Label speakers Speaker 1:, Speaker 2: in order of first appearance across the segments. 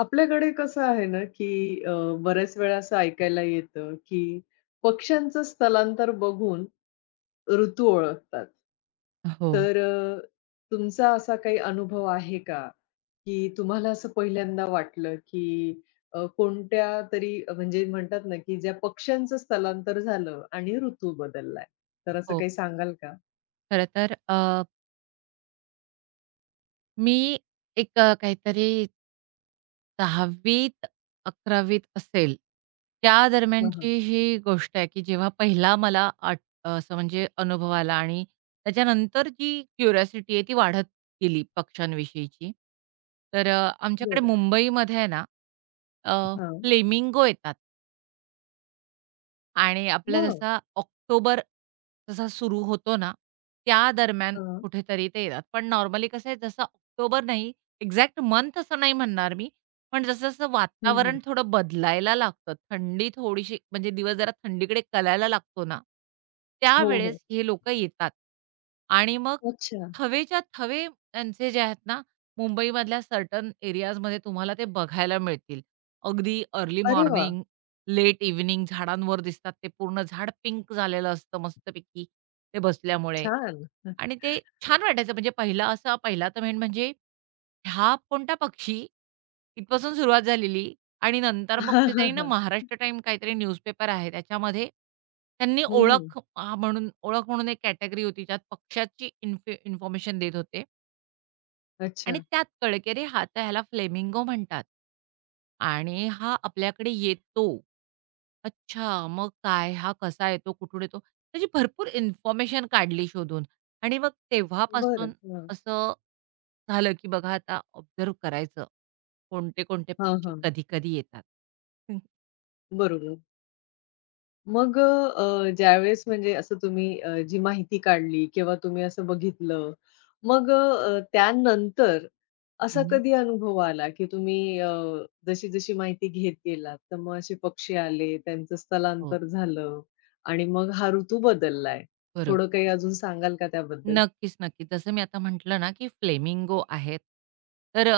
Speaker 1: आपल्याकडे कसं आहे ना, की बऱ्याच वेळा असं ऐकायला येतं, की पक्ष्यांचं स्थलांतर बघून ऋतू ओळखतात.
Speaker 2: हो,
Speaker 1: तर तुमचा असा काही अनुभव आहे का, की तुम्हाला असं पहिल्यांदा वाटलं, की कोणत्या तरी म्हणजे म्हणतात ना, की ज्या पक्ष्यांचं स्थलांतर झालं आणि ऋतू बदललाय? तर असं
Speaker 2: हो.
Speaker 1: काही सांगाल का?
Speaker 2: खरं तर मी एक काहीतरी 10वीत-11वीत असेल, त्या
Speaker 1: हां, हां.
Speaker 2: दरम्यानची ही गोष्ट आहे, की जेव्हा पहिला मला आठ असं म्हणजे अनुभव आला आणि त्याच्यानंतर जी क्युरिओसिटी आहे ती वाढत गेली पक्ष्यांविषयीची. तर आमच्याकडे
Speaker 1: बरं.
Speaker 2: मुंबईमध्ये आहे ना, अ,
Speaker 1: हां.
Speaker 2: फ्लेमिंगो येतात. आणि आपला
Speaker 1: हो.
Speaker 2: जसा ऑक्टोबर जसा सुरू होतो ना, त्या दरम्यान
Speaker 1: हां.
Speaker 2: कुठेतरी ते येतात. पण नॉर्मली कसं आहे जसं ऑक्टोबर नाही, एक्झॅक्ट मंथ असं नाही म्हणणार मी. पण जसं-जसं
Speaker 1: हं,
Speaker 2: वातावरण
Speaker 1: हं.
Speaker 2: थोडं बदलायला लागतं, थंडी थोडीशी म्हणजे दिवस जरा थंडीकडे कलायला लागतो ना,
Speaker 1: हो,
Speaker 2: त्यावेळेस
Speaker 1: हो.
Speaker 2: हे लोकं येतात. आणि मग
Speaker 1: अच्छा.
Speaker 2: थवेच्या थवे त्यांचे जे आहेत ना, मुंबईमधल्या सर्टन एरियाजमध्ये तुम्हाला ते बघायला मिळतील. अगदी अर्ली
Speaker 1: अरे वाह!
Speaker 2: मॉर्निंग लेट इव्हनिंग झाडांवर दिसतात. ते पूर्ण झाड पिंक झालेलं असतं मस्तपैकी ते बसल्यामुळे
Speaker 1: छान.
Speaker 2: आणि ते छान वाटायचं. म्हणजे पहिला असा पहिला तर मेन म्हणजे हा कोणता पक्षी? इथपासून सुरुवात झालेली आणि नंतर मग
Speaker 1: हां,
Speaker 2: कुठेतरी
Speaker 1: हां,
Speaker 2: ना
Speaker 1: हां.
Speaker 2: महाराष्ट्र टाईम काहीतरी न्यूजपेपर आहे. त्याच्यामध्ये त्यांनी
Speaker 1: हं, हं.
Speaker 2: ओळख म्हणून एक कॅटेगरी होती. ज्यात पक्ष्याची इन्फॉर्मेशन देत होते. आणि
Speaker 1: अच्छा.
Speaker 2: त्यात कळलं, की अरे हा तर ह्याला फ्लेमिंगो म्हणतात आणि हा आपल्याकडे येतो. अच्छा, मग काय? हा कसा येतो? कुठून येतो? त्याची भरपूर इन्फॉर्मेशन काढली शोधून आणि मग तेव्हापासून
Speaker 1: बरं. हां.
Speaker 2: असं झालं, की बघा आता ऑब्झर्व्ह करायचं. कोणते-कोणते
Speaker 1: हां,
Speaker 2: पक्षी
Speaker 1: हां.
Speaker 2: कधी-कधी येतात. हं.
Speaker 1: बरोबर. मग ज्यावेळेस म्हणजे असं तुम्ही जी माहिती काढली किंवा तुम्ही असं बघितलं, मग त्यानंतर असा
Speaker 2: हं,
Speaker 1: कधी अनुभव आला, की तुम्ही जशी-जशी माहिती घेत गेलात, तर मग असे पक्षी आले, त्यांचं
Speaker 2: हो,
Speaker 1: स्थलांतर झालं आणि मग हा ऋतू बदललाय. थोडं
Speaker 2: बरोबर.
Speaker 1: काही अजून सांगाल का त्याबद्दल?
Speaker 2: नक्कीच, नक्कीच. जसं मी आता म्हटलं ना, की फ्लेमिंगो आहेत. तर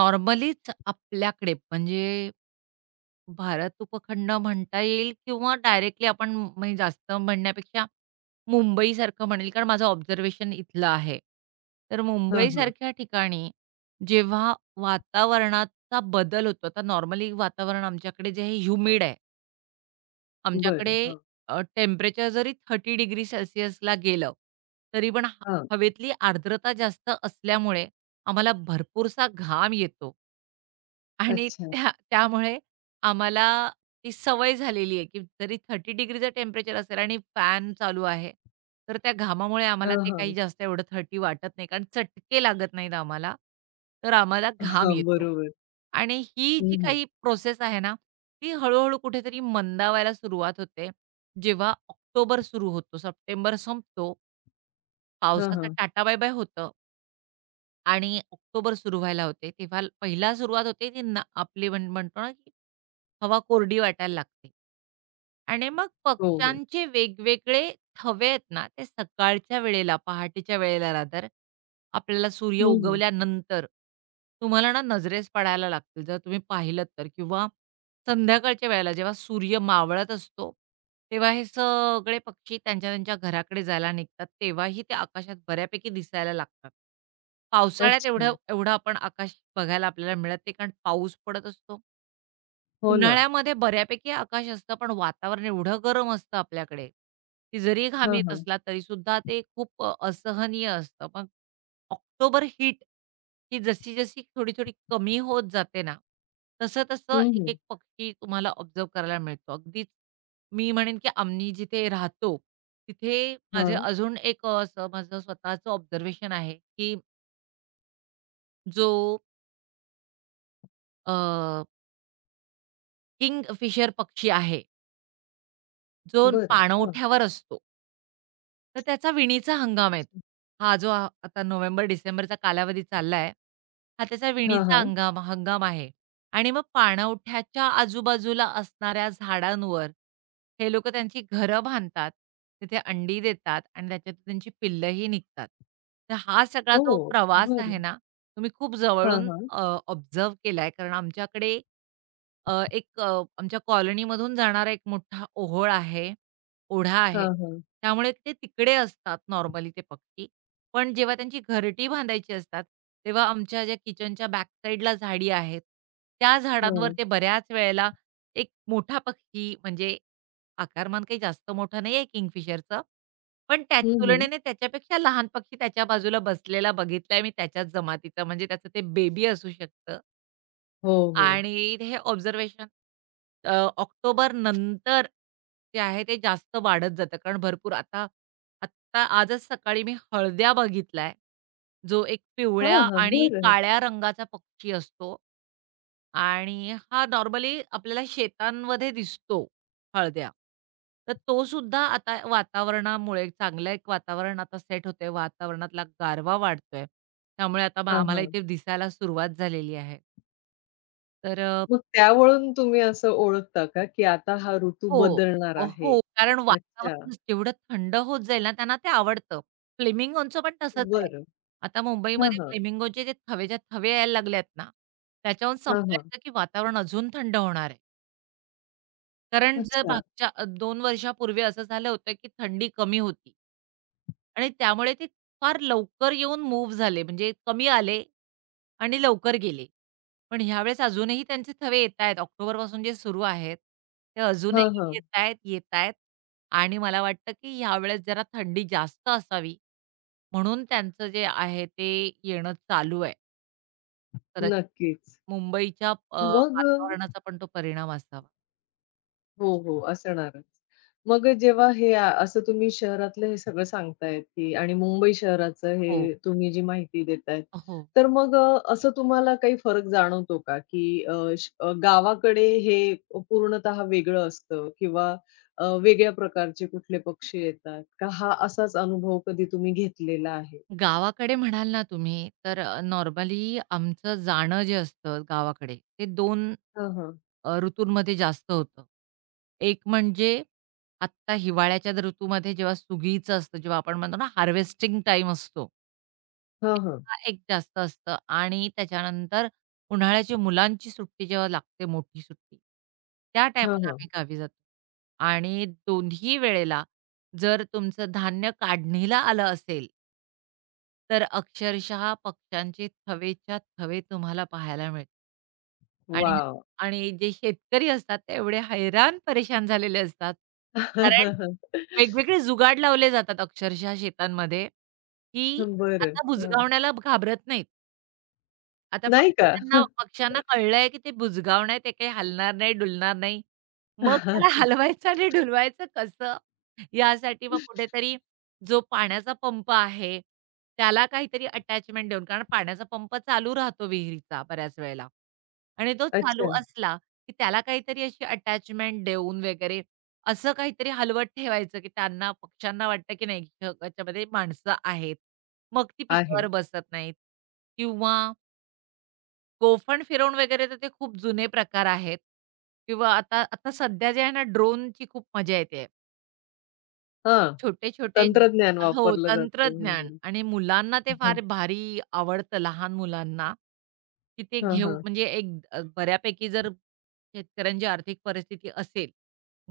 Speaker 2: नॉर्मलीच आपल्याकडे म्हणजे भारत उपखंड म्हणता येईल किंवा डायरेक्टली आपण म्हणजे जास्त म्हणण्यापेक्षा मुंबईसारखं म्हणेल, कारण माझं ऑब्झर्वेशन इथलं आहे. तर
Speaker 1: हां, हां.
Speaker 2: मुंबईसारख्या ठिकाणी जेव्हा वातावरणाचा बदल होतो, आता नॉर्मली वातावरण आमच्याकडे जे आहे ह्युमिड आहे. आमच्याकडे
Speaker 1: बरं. हां,
Speaker 2: टेम्परेचर जरी 30 डिग्री सेल्सियसला गेलं, तरी पण
Speaker 1: हां.
Speaker 2: हवेतली आर्द्रता जास्त असल्यामुळे आम्हाला भरपूरसा घाम येतो. आणि
Speaker 1: अच्छा.
Speaker 2: त्यामुळे आम्हाला ती सवय झालेली आहे, की जरी 30 डिग्रीचं टेम्परेचर असेल आणि फॅन चालू आहे, तर त्या घामामुळे आम्हाला
Speaker 1: हां,
Speaker 2: ते काही
Speaker 1: हां.
Speaker 2: जास्त एवढं 30 वाटत नाही, कारण चटके लागत नाहीत आम्हाला, तर आम्हाला घाम
Speaker 1: हां,
Speaker 2: येतो.
Speaker 1: बरोबर.
Speaker 2: आणि ही
Speaker 1: हं,
Speaker 2: जी
Speaker 1: हं.
Speaker 2: काही प्रोसेस आहे ना ती हळू-हळू कुठेतरी मंदावायला सुरुवात होते. जेव्हा ऑक्टोबर सुरू होतो, सप्टेंबर संपतो,
Speaker 1: हां,
Speaker 2: पावसाचं
Speaker 1: हां.
Speaker 2: टाटा बाय-बाय होतं आणि ऑक्टोबर सुरू व्हायला होते. तेव्हा पहिला सुरुवात होते, ती ना आपली म्हण म्हणतो ना, की हवा कोरडी वाटायला लागते. आणि मग
Speaker 1: हो, हो.
Speaker 2: पक्ष्यांचे वेगवेगळे थवे आहेत ना, ते सकाळच्या वेळेला, पहाटेच्या वेळेला रादर, आपल्याला सूर्य
Speaker 1: हं, हं.
Speaker 2: उगवल्यानंतर तुम्हाला ना नजरेस पडायला लागतील. जर तुम्ही पाहिलंत तर किंवा संध्याकाळच्या वेळेला जेव्हा सूर्य मावळत असतो, तेव्हा हे सगळे पक्षी त्यांच्या त्यांच्या घराकडे जायला निघतात. तेव्हाही ते आकाशात बऱ्यापैकी दिसायला लागतात. पावसाळ्यात
Speaker 1: अच्छा.
Speaker 2: एवढं एवढं आपण आकाश बघायला आपल्याला मिळत नाही कारण पाऊस पडत असतो.
Speaker 1: हो ना.
Speaker 2: उन्हाळ्यामध्ये बऱ्यापैकी आकाश असतं, पण वातावरण एवढं गरम असतं आपल्याकडे, की जरी घाम
Speaker 1: हां,
Speaker 2: येत
Speaker 1: हां.
Speaker 2: असला तरीसुद्धा ते खूप असहनीय असतं. मग ऑक्टोबर हीट ही जशी-जशी थोडी-थोडी कमी होत जाते ना, तसं-तसं
Speaker 1: हं, हं.
Speaker 2: एक-एक पक्षी तुम्हाला ऑब्झर्व्ह करायला मिळतो. अगदीच मी म्हणेन, की आम्ही जिथे राहतो, तिथे माझे
Speaker 1: हां.
Speaker 2: अजून एक असं माझं स्वतःचं ऑब्झर्वेशन आहे, की जो किंग फिशर पक्षी आहे, जो
Speaker 1: बरं. हां.
Speaker 2: पाणवठ्यावर असतो. तर त्याचा विणीचा हंगाम आहे. हा जो आता नोव्हेंबर-डिसेंबरचा कालावधी चाललाय, हा त्याचा
Speaker 1: हां,
Speaker 2: विणीचा
Speaker 1: हां.
Speaker 2: हंगाम हंगाम आहे आणि मग पाणवठ्याच्या आजूबाजूला असणाऱ्या झाडांवर हे लोक त्यांची घरं बांधतात. तिथे अंडी देतात आणि त्याच्यातून त्यांची पिल्लंही निघतात. तर हा सगळा जो
Speaker 1: हो.
Speaker 2: प्रवास आहे
Speaker 1: बरं.
Speaker 2: ना, तो खूप
Speaker 1: हां,
Speaker 2: जवळून
Speaker 1: हां.
Speaker 2: केलाय. कारण आमच्याकडे एक आमच्या कॉलनीमधून जाणारा एक मोठा ओहोळ आहे. ओढा आहे.
Speaker 1: हां, हां.
Speaker 2: त्यामुळे ते तिकडे असतात नॉर्मली ते पक्षी. पण जेव्हा त्यांची घरटी बांधायची असतात, तेव्हा आमच्या ज्या किचनच्या बॅक साइडला झाडी आहेत, त्या झाडांवर
Speaker 1: हां.
Speaker 2: ते बऱ्याच वेळेला एक मोठा पक्षी म्हणजे आकारमान काही जास्त मोठं नाहीये किंगफिशरचं. पण त्या
Speaker 1: हं, हं.
Speaker 2: तुलनेने त्याच्यापेक्षा लहान पक्षी त्याच्या बाजूला बसलेला बघितलाय मी त्याच्याच जमातीचा म्हणजे त्याचं ते बेबी असू शकतं.
Speaker 1: हो, हो.
Speaker 2: आणि हे ऑब्झर्वेशन ऑक्टोबर नंतर जे आहे ते जास्त वाढत जातं. कारण भरपूर आता आत्ता आजच सकाळी मी हळद्या बघितलाय. जो एक पिवळ्या
Speaker 1: हां, हां.
Speaker 2: आणि
Speaker 1: बरं.
Speaker 2: काळ्या रंगाचा पक्षी असतो आणि हा नॉर्मली आपल्याला शेतांमध्ये दिसतो हळद्या. तर तो सुद्धा आता वातावरणामुळे चांगलं एक वातावरण आता सेट होतंय. वातावरणातला गारवा वाढतोय. त्यामुळे आता
Speaker 1: हां,
Speaker 2: आम्हाला
Speaker 1: हां.
Speaker 2: इथे दिसायला सुरुवात झालेली आहे. तर
Speaker 1: मग त्यावरून तुम्ही असं ओळखता का, की आता हा ऋतू
Speaker 2: हो.
Speaker 1: बदलणार आहे?
Speaker 2: हो. कारण
Speaker 1: अच्छा.
Speaker 2: वातावरण जेवढं थंड होत जाईल ना, त्यांना ते आवडतं. फ्लेमिंगोचं पण तसंच आहे.
Speaker 1: बरं.
Speaker 2: आता
Speaker 1: हां,
Speaker 2: मुंबईमध्ये
Speaker 1: हां.
Speaker 2: फ्लेमिंगोचे जे थवेच्या थवे यायला लागलेत ना, त्याच्याहून
Speaker 1: हां, हां.
Speaker 2: समजायचं की वातावरण अजून थंड होणार आहे. कारण जर
Speaker 1: अच्छा.
Speaker 2: मागच्या 2 वर्षापूर्वी असं झालं होतं, की थंडी कमी होती. आणि त्यामुळे ते फार लवकर येऊन मूव्ह झाले. म्हणजे कमी आले आणि लवकर गेले. पण ह्यावेळेस अजूनही त्यांचे थवे येतायत. ऑक्टोबरपासून जे सुरू आहेत, ते
Speaker 1: हां,
Speaker 2: अजूनही
Speaker 1: हां.
Speaker 2: येतायत, येतायत. आणि मला वाटतं, की ह्यावेळेस जरा थंडी जास्त असावी म्हणून त्यांचं जे आहे ते येणं चालू आहे. कदाचित
Speaker 1: नक्कीच.
Speaker 2: मुंबईच्या
Speaker 1: मग अ
Speaker 2: वातावरणाचा पण तो परिणाम असावा.
Speaker 1: हो, हो. असणारच. मग जेव्हा हे असं तुम्ही शहरातलं हे सगळं सांगतायत, की आणि मुंबई शहराचं
Speaker 2: हो,
Speaker 1: हे तुम्ही जी माहिती देतायत.
Speaker 2: हो.
Speaker 1: तर मग असं तुम्हाला काही फरक जाणवतो का? की गावाकडे हे पूर्णतः वेगळं असतं किंवा वेगळ्या प्रकारचे कुठले पक्षी येतात का? हा असाच अनुभव कधी तुम्ही घेतलेला आहे?
Speaker 2: गावाकडे म्हणाल ना तुम्ही, तर नॉर्मली आमचं जाणं जे असतं गावाकडे, ते दोन
Speaker 1: हां, हां.
Speaker 2: ऋतूंमध्ये जास्त होतं. एक म्हणजे आत्ता हिवाळ्याच्या ऋतूमध्ये जेव्हा सुगीचं असतं, जेव्हा आपण म्हणतो ना हार्वेस्टिंग टाईम असतो.
Speaker 1: हां, हां.
Speaker 2: तेव्हा एक जास्त असतं आणि त्याच्यानंतर उन्हाळ्याची मुलांची सुट्टी जेव्हा लागते, मोठी सुट्टी, त्या
Speaker 1: हां,
Speaker 2: टायमाला
Speaker 1: हां.
Speaker 2: आम्ही गावी जातो. आणि दोन्ही वेळेला जर तुमचं धान्य काढणीला आलं असेल तर अक्षरशः पक्ष्यांचे थवेच्या थवे तुम्हाला पाहायला मिळतील. आणि
Speaker 1: वॉव!
Speaker 2: आणि जे शेतकरी असतात ते एवढे हैराण परेशान झालेले असतात. कारण वेगवेगळे जुगाड लावले जातात अक्षरशः शेतांमध्ये, की
Speaker 1: बरं.
Speaker 2: आता
Speaker 1: हं.
Speaker 2: बुजगावण्याला घाबरत नाहीत. आता
Speaker 1: नाही का?
Speaker 2: पक्ष्यांना पक्ष्यांना कळलंय, की ते बुजगाव नाही, ते काही हलणार नाही, डुलणार नाही. मग त्याला हलवायचं आणि डुलवायचं कसं? यासाठी मग कुठेतरी जो पाण्याचा पंप आहे, त्याला काहीतरी अटॅचमेंट देऊन कारण पाण्याचा पंप चालू राहतो विहिरीचा बऱ्याच वेळेला आणि तो चालू
Speaker 1: अच्छा.
Speaker 2: असला, की त्याला काहीतरी अशी अटॅचमेंट देऊन वगैरे असं काहीतरी हलवत ठेवायचं, की त्यांना पक्ष्यांना वाटतं, की नाही ह्याच्यामध्ये माणसं आहेत. मग ती
Speaker 1: आहे.
Speaker 2: पिकावर बसत नाहीत किंवा गोफण फिरवून वगैरे तर ते खूप जुने प्रकार आहेत किंवा आता आता सध्या जे आहे ना, ड्रोनची खूप मजा येते.
Speaker 1: हां.
Speaker 2: छोटे-छोटे
Speaker 1: तंत्रज्ञान
Speaker 2: हो,
Speaker 1: वापरलं जातंय
Speaker 2: तंत्रज्ञान
Speaker 1: म्हणजे.
Speaker 2: आणि मुलांना ते
Speaker 1: हं,
Speaker 2: फार भारी आवडतं, लहान मुलांना, की ते
Speaker 1: हं,
Speaker 2: घेऊ
Speaker 1: हं.
Speaker 2: म्हणजे एक बऱ्यापैकी जर शेतकऱ्यांची आर्थिक परिस्थिती असेल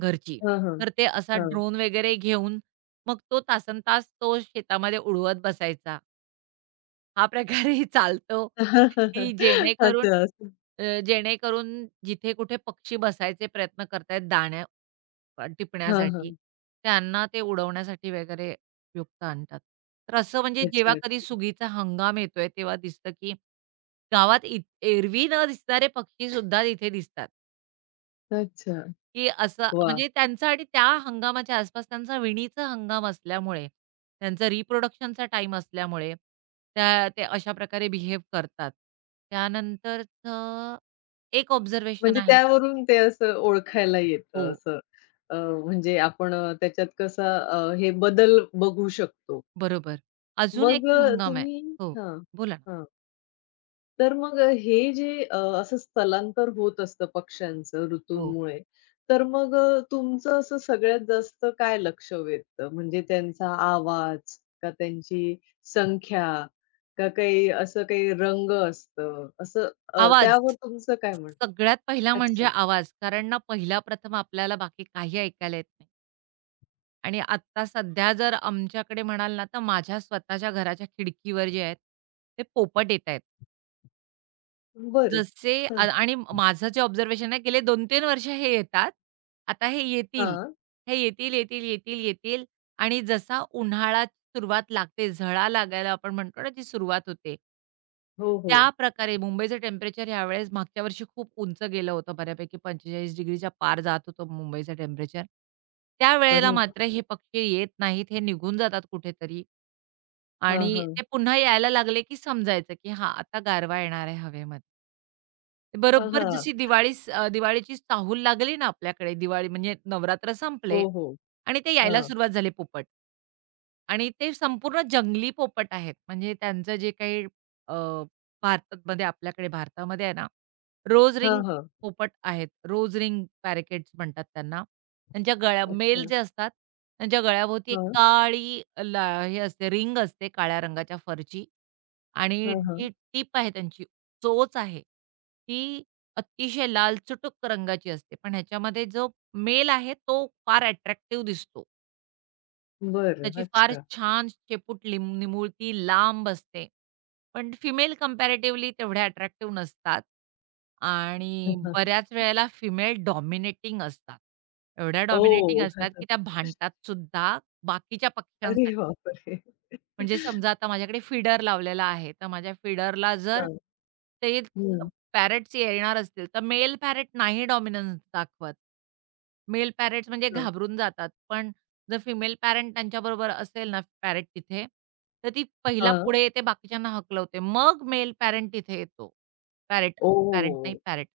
Speaker 2: घरची,
Speaker 1: हं, हं.
Speaker 2: तर ते असा
Speaker 1: हो.
Speaker 2: ड्रोन वगैरे घेऊन मग तो तासनतास तो शेतामध्ये उडवत बसायचा. हा प्रकारही चालतो, की
Speaker 1: अच्छा असं.
Speaker 2: जेणेकरून जिथे कुठे पक्षी बसायचे प्रयत्न करतायत दाण्या
Speaker 1: हां,
Speaker 2: टिपण्यासाठी,
Speaker 1: हां.
Speaker 2: त्यांना ते उडवण्यासाठी वगैरे उपयुक्त आणतात. तर असं म्हणजे
Speaker 1: अच्छा,
Speaker 2: जेव्हा कधी
Speaker 1: अच्छा.
Speaker 2: सुगीचा हंगाम येतोय, तेव्हा दिसतं की गावात एरवी न दिसणारे पक्षीसुद्धा तिथे दिसतात.
Speaker 1: अच्छा.
Speaker 2: की असं
Speaker 1: वाह!
Speaker 2: म्हणजे त्यांचा आणि त्या हंगामाच्या आसपास त्यांचा विणीचा हंगाम असल्यामुळे, त्यांचा रिप्रोडक्शनचा टाईम असल्यामुळे, त्या ते अशा प्रकारे बिहेव करतात. त्यानंतरचं एक ऑब्झर्वेशन
Speaker 1: म्हणजे
Speaker 2: आहे
Speaker 1: त्यावरून ते असं ओळखायला
Speaker 2: हो,
Speaker 1: येतं असं. अ, म्हणजे आपण त्याच्यात कसा हे बदल बघू शकतो.
Speaker 2: बरोबर. अजून एक
Speaker 1: मग
Speaker 2: हंगाम आहे.
Speaker 1: तुम्ही
Speaker 2: हो,
Speaker 1: हां,
Speaker 2: बोला ना.
Speaker 1: हां. तर मग हे जे असं स्थलांतर होत असतं पक्ष्यांचं
Speaker 2: हो,
Speaker 1: ऋतूंमुळे, तर मग तुमचं असं सगळ्यात जास्त काय लक्ष वेधतं? म्हणजे त्यांचा आवाज का त्यांची संख्या का काही असं काही रंग असतं? असं
Speaker 2: आवाज.
Speaker 1: त्यावर तुमचं काय म्हणणं?
Speaker 2: सगळ्यात पहिला म्हणजे
Speaker 1: अच्छा.
Speaker 2: आवाज. कारण ना पहिला प्रथम आपल्याला बाकी काही ऐकायला येत नाही. आणि आत्ता सध्या जर आमच्याकडे म्हणाल ना, तर माझ्या स्वतःच्या घराच्या खिडकीवर जे आहेत, ते पोपट येतायेत.
Speaker 1: बरं.
Speaker 2: जसे
Speaker 1: हं.
Speaker 2: आणि माझं जे ऑब्झर्वेशन आहे, गेले 2-3 वर्ष हे येतात. आता हे येतील.
Speaker 1: हां.
Speaker 2: हे येतील, येतील, येतील, येतील आणि जसा उन्हाळा सुरुवात लागते, झळा लागायला आपण म्हणतो ना, ती सुरुवात होते.
Speaker 1: हो, हो.
Speaker 2: त्या प्रकारे मुंबईचं टेम्परेचर यावेळेस मागच्या वर्षी खूप उंच गेलं होतं बऱ्यापैकी 45 डिग्रीच्या पार जात होतं मुंबईचं टेम्परेचर. त्यावेळेला
Speaker 1: अरे वाह!
Speaker 2: मात्र हे पक्षी येत नाहीत, हे निघून जातात कुठेतरी आणि
Speaker 1: हां, हां.
Speaker 2: ते पुन्हा यायला लागले की समजायचं, की हां, आता गारवा येणार आहे हवेमध्ये.
Speaker 1: हां,
Speaker 2: बरोबर
Speaker 1: हां.
Speaker 2: जशी दिवाळीस दिवाळीची चाहूल लागली ना आपल्याकडे, दिवाळी म्हणजे नवरात्र संपले
Speaker 1: हो, हो.
Speaker 2: आणि ते यायला
Speaker 1: हां.
Speaker 2: सुरुवात झाले पोपट. आणि ते संपूर्ण जंगली पोपट आहेत. म्हणजे त्यांचं जे काही अ, आपल्याकडे भारतामध्ये आहे ना, रोज
Speaker 1: हां,
Speaker 2: रिंग
Speaker 1: हां.
Speaker 2: पोपट आहेत. रोज रिंग पॅराकिट्स म्हणतात त्यांना. त्यांच्या गळ्या मेल
Speaker 1: अच्छा.
Speaker 2: जे असतात, त्यांच्या गळ्याभोवती एक
Speaker 1: हां.
Speaker 2: काळी हे असते रिंग असते काळ्या रंगाच्या फरची आणि
Speaker 1: हां,
Speaker 2: जी
Speaker 1: हां.
Speaker 2: टीप आहे त्यांची चोच आहे, ती अतिशय लालचुटुक रंगाची असते. पण ह्याच्यामध्ये जो मेल आहे तो फार अट्रॅक्टिव्ह दिसतो.
Speaker 1: बरं.
Speaker 2: त्याची फार
Speaker 1: अच्छा.
Speaker 2: छान शेपूट निमुळती, लांब असते. पण फिमेल कंपॅरेटिव्हली तेवढ्या अट्रॅक्टिव्ह नसतात आणि बऱ्याच वेळेला फिमेल डॉमिनेटिंग असतात. एवढ्या डॉमिनेटिंग
Speaker 1: ओह!
Speaker 2: असतात, की त्या भांडतात सुद्धा बाकीच्या
Speaker 1: अरे
Speaker 2: पक्ष्यांसाठी.
Speaker 1: बापरे!
Speaker 2: म्हणजे समजा आता माझ्याकडे फीडर लावलेला आहे, तर माझ्या फीडरला जर
Speaker 1: हां,
Speaker 2: ते अ,
Speaker 1: हं,
Speaker 2: पॅरट्स येणार असतील, तर मेल पॅरट नाही डॉमिनन्स दाखवत. मेल पॅरट्स म्हणजे
Speaker 1: हां,
Speaker 2: घाबरून जातात. पण जर फिमेल पॅरंट त्यांच्याबरोबर असेल ना पॅरट तिथे, तर ती पहिला
Speaker 1: हां.
Speaker 2: पुढे येते, बाकीच्यांना हकलवते. मग मेल पॅरंट तिथे येतो. पॅरट, पॅरंट
Speaker 1: ओह!
Speaker 2: नाही पॅरट.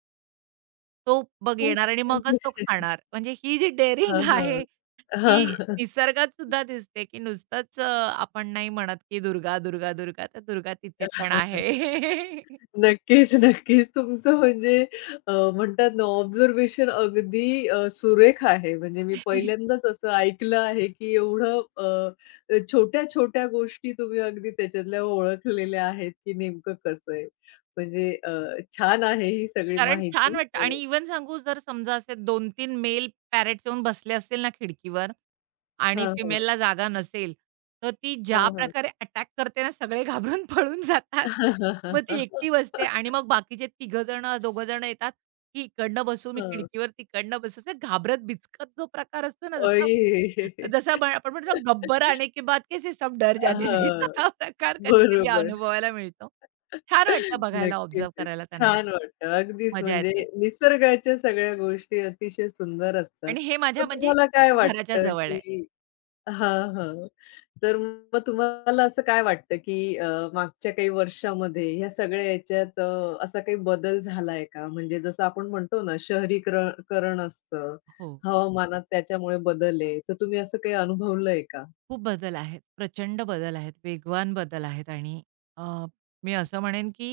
Speaker 2: तो बघ
Speaker 1: तुम
Speaker 2: येणार आणि
Speaker 1: म्हणजे
Speaker 2: मगच तो खाणार. म्हणजे ही जी डेअरिंग
Speaker 1: हां, हां.
Speaker 2: आहे, ती निसर्गात सुद्धा दिसते, की नुसतंच आपण नाही म्हणत, की दुर्गा, दुर्गा, दुर्गा, तर दुर्गा तिथे पण
Speaker 1: हां.
Speaker 2: आहे.
Speaker 1: नक्कीच, नक्कीच. तुमचं म्हणजे म्हणतात ना ऑब्झर्वेशन अगदी सुरेख आहे. म्हणजे मी पहिल्यांदाच असं ऐकलं आहे, की एवढं छोट्या-छोट्या गोष्टी तुम्ही अगदी त्याच्यातल्या ओळखलेल्या आहेत, की नेमकं कसं आहे. म्हणजे छान आहे ही सगळी
Speaker 2: कारण छान
Speaker 1: माहिती.
Speaker 2: वाटतं आणि इव्हन सांगू जर समजा असे 2-3 मेल पॅरट्स येऊन बसले असतील ना खिडकीवर आणि
Speaker 1: हां, हां.
Speaker 2: फिमेलला जागा नसेल, तर ती
Speaker 1: हां,
Speaker 2: ज्या
Speaker 1: हां.
Speaker 2: प्रकारे अटॅक करते ना सगळे घाबरून पळून जातात. मग ती एकटी बसते आणि मग बाकीचे तिघं जणं, दोघं जणं येतात, की इकडनं बसू, मी
Speaker 1: हां.
Speaker 2: खिडकीवर तिकडनं बसू. असं घाबरत बिचकत जो प्रकार असतो ना जसा
Speaker 1: अय!
Speaker 2: जसा आपण म्हणतो ना गब्बर आने के बाद कैसे सब डर जाते थे
Speaker 1: हां.
Speaker 2: तसा प्रकार कधी-कधी
Speaker 1: बरोबर.
Speaker 2: अनुभवायला मिळतो. छान वाटतं बघायला,
Speaker 1: नक्कीच.
Speaker 2: ऑब्झर्व्ह करायला त्यांना.
Speaker 1: छान वाटतं. अगदीच
Speaker 2: मजा
Speaker 1: म्हणजे
Speaker 2: येते.
Speaker 1: निसर्गाच्या सगळ्या गोष्टी अतिशय सुंदर असतात.
Speaker 2: आणि हे माझ्या
Speaker 1: मग
Speaker 2: म्हणजे
Speaker 1: तुम्हाला काय
Speaker 2: घराच्या
Speaker 1: वाटतं,
Speaker 2: जवळ आहे.
Speaker 1: की हां, हां. तर मग तुम्हाला असं काय वाटतं, की मागच्या काही वर्षामध्ये ह्या सगळ्या याच्यात असा काही बदल झालाय का? म्हणजे जसं आपण म्हणतो ना शहरीकरण करण असतं,
Speaker 2: हो.
Speaker 1: हवामानात त्याच्यामुळे बदल आहे. तर तुम्ही असं काही अनुभवलंय का?
Speaker 2: खूप बदल आहेत. प्रचंड बदल आहेत. वेगवान बदल आहेत आणि अ, मी असं म्हणेन, की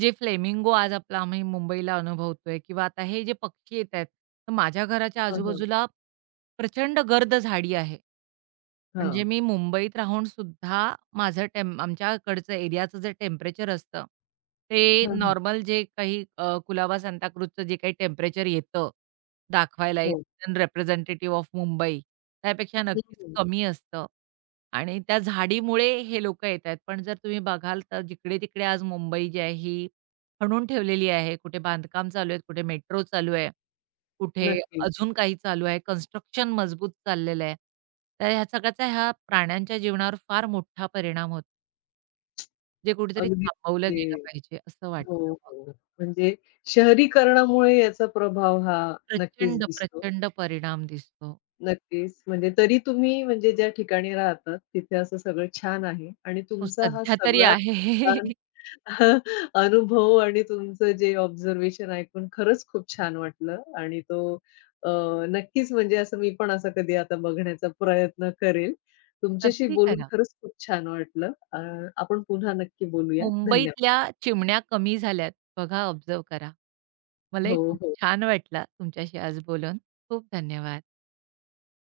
Speaker 2: जे फ्लेमिंगो आज आपला आम्ही मुंबईला अनुभवतोय किंवा आता हे जे पक्षी येतायत, तर माझ्या घराच्या
Speaker 1: हां, हां.
Speaker 2: आजूबाजूला प्रचंड गर्द झाडी आहे. म्हणजे
Speaker 1: हां.
Speaker 2: मी मुंबईत राहून सुद्धा माझं टेम आमच्याकडचं एरियाचं जे टेम्परेचर असतं, ते
Speaker 1: हां, हां.
Speaker 2: नॉर्मल जे काही कुलाबा सांताक्रूझचं जे काही टेम्परेचर येतं दाखवायला
Speaker 1: हो.
Speaker 2: रिप्रेझेंटेटिव्ह ऑफ मुंबई, त्यापेक्षा
Speaker 1: हं,
Speaker 2: नक्कीच
Speaker 1: हं.
Speaker 2: कमी असतं आणि त्या झाडीमुळे हे लोकं येतायत. पण जर तुम्ही बघाल तर जिकडे-तिकडे आज मुंबई जी आहे, ही खणून ठेवलेली आहे. कुठे बांधकाम चालू आहे, कुठे मेट्रो चालू आहे. कुठे
Speaker 1: नक्कीच.
Speaker 2: अजून काही चालू आहे, कन्स्ट्रक्शन मजबूत चाललेलं आहे. तर ह्या सगळ्याचा ह्या प्राण्यांच्या जीवनावर फार मोठा परिणाम होतो. जे कुठेतरी
Speaker 1: अगदी
Speaker 2: थांबवलं गेलं
Speaker 1: म्हणजे
Speaker 2: पाहिजे असं वाटतं
Speaker 1: हो,
Speaker 2: मग.
Speaker 1: हो. म्हणजे शहरीकरणामुळे याचा प्रभाव हा नक्कीच
Speaker 2: प्रचंड,
Speaker 1: दिसतो.
Speaker 2: प्रचंड परिणाम दिसतो.
Speaker 1: नक्कीच. म्हणजे तरी तुम्ही म्हणजे ज्या ठिकाणी राहतात, तिथे असं सगळं छान आहे आणि
Speaker 2: हो,
Speaker 1: तुमचा हा
Speaker 2: सध्या तरी
Speaker 1: सगळा खूप छान
Speaker 2: आहे.
Speaker 1: अनुभव आणि तुमचं जे ऑब्झर्वेशन ऐकून खरंच खूप छान वाटलं आणि तो अ, नक्कीच म्हणजे असं मी पण असं कधी आता बघण्याचा प्रयत्न करेल. तुमच्याशी
Speaker 2: नक्की
Speaker 1: बोलून
Speaker 2: करा.
Speaker 1: खरंच खूप छान वाटलं. आपण पुन्हा नक्की बोलूया. धन्यवाद.
Speaker 2: मुंबईतल्या चिमण्या कमी झाल्यात. बघा, ऑब्झर्व्ह करा.
Speaker 1: हो,
Speaker 2: मलाही खूप
Speaker 1: हो.
Speaker 2: छान वाटलं तुमच्याशी आज बोलून. खूप धन्यवाद.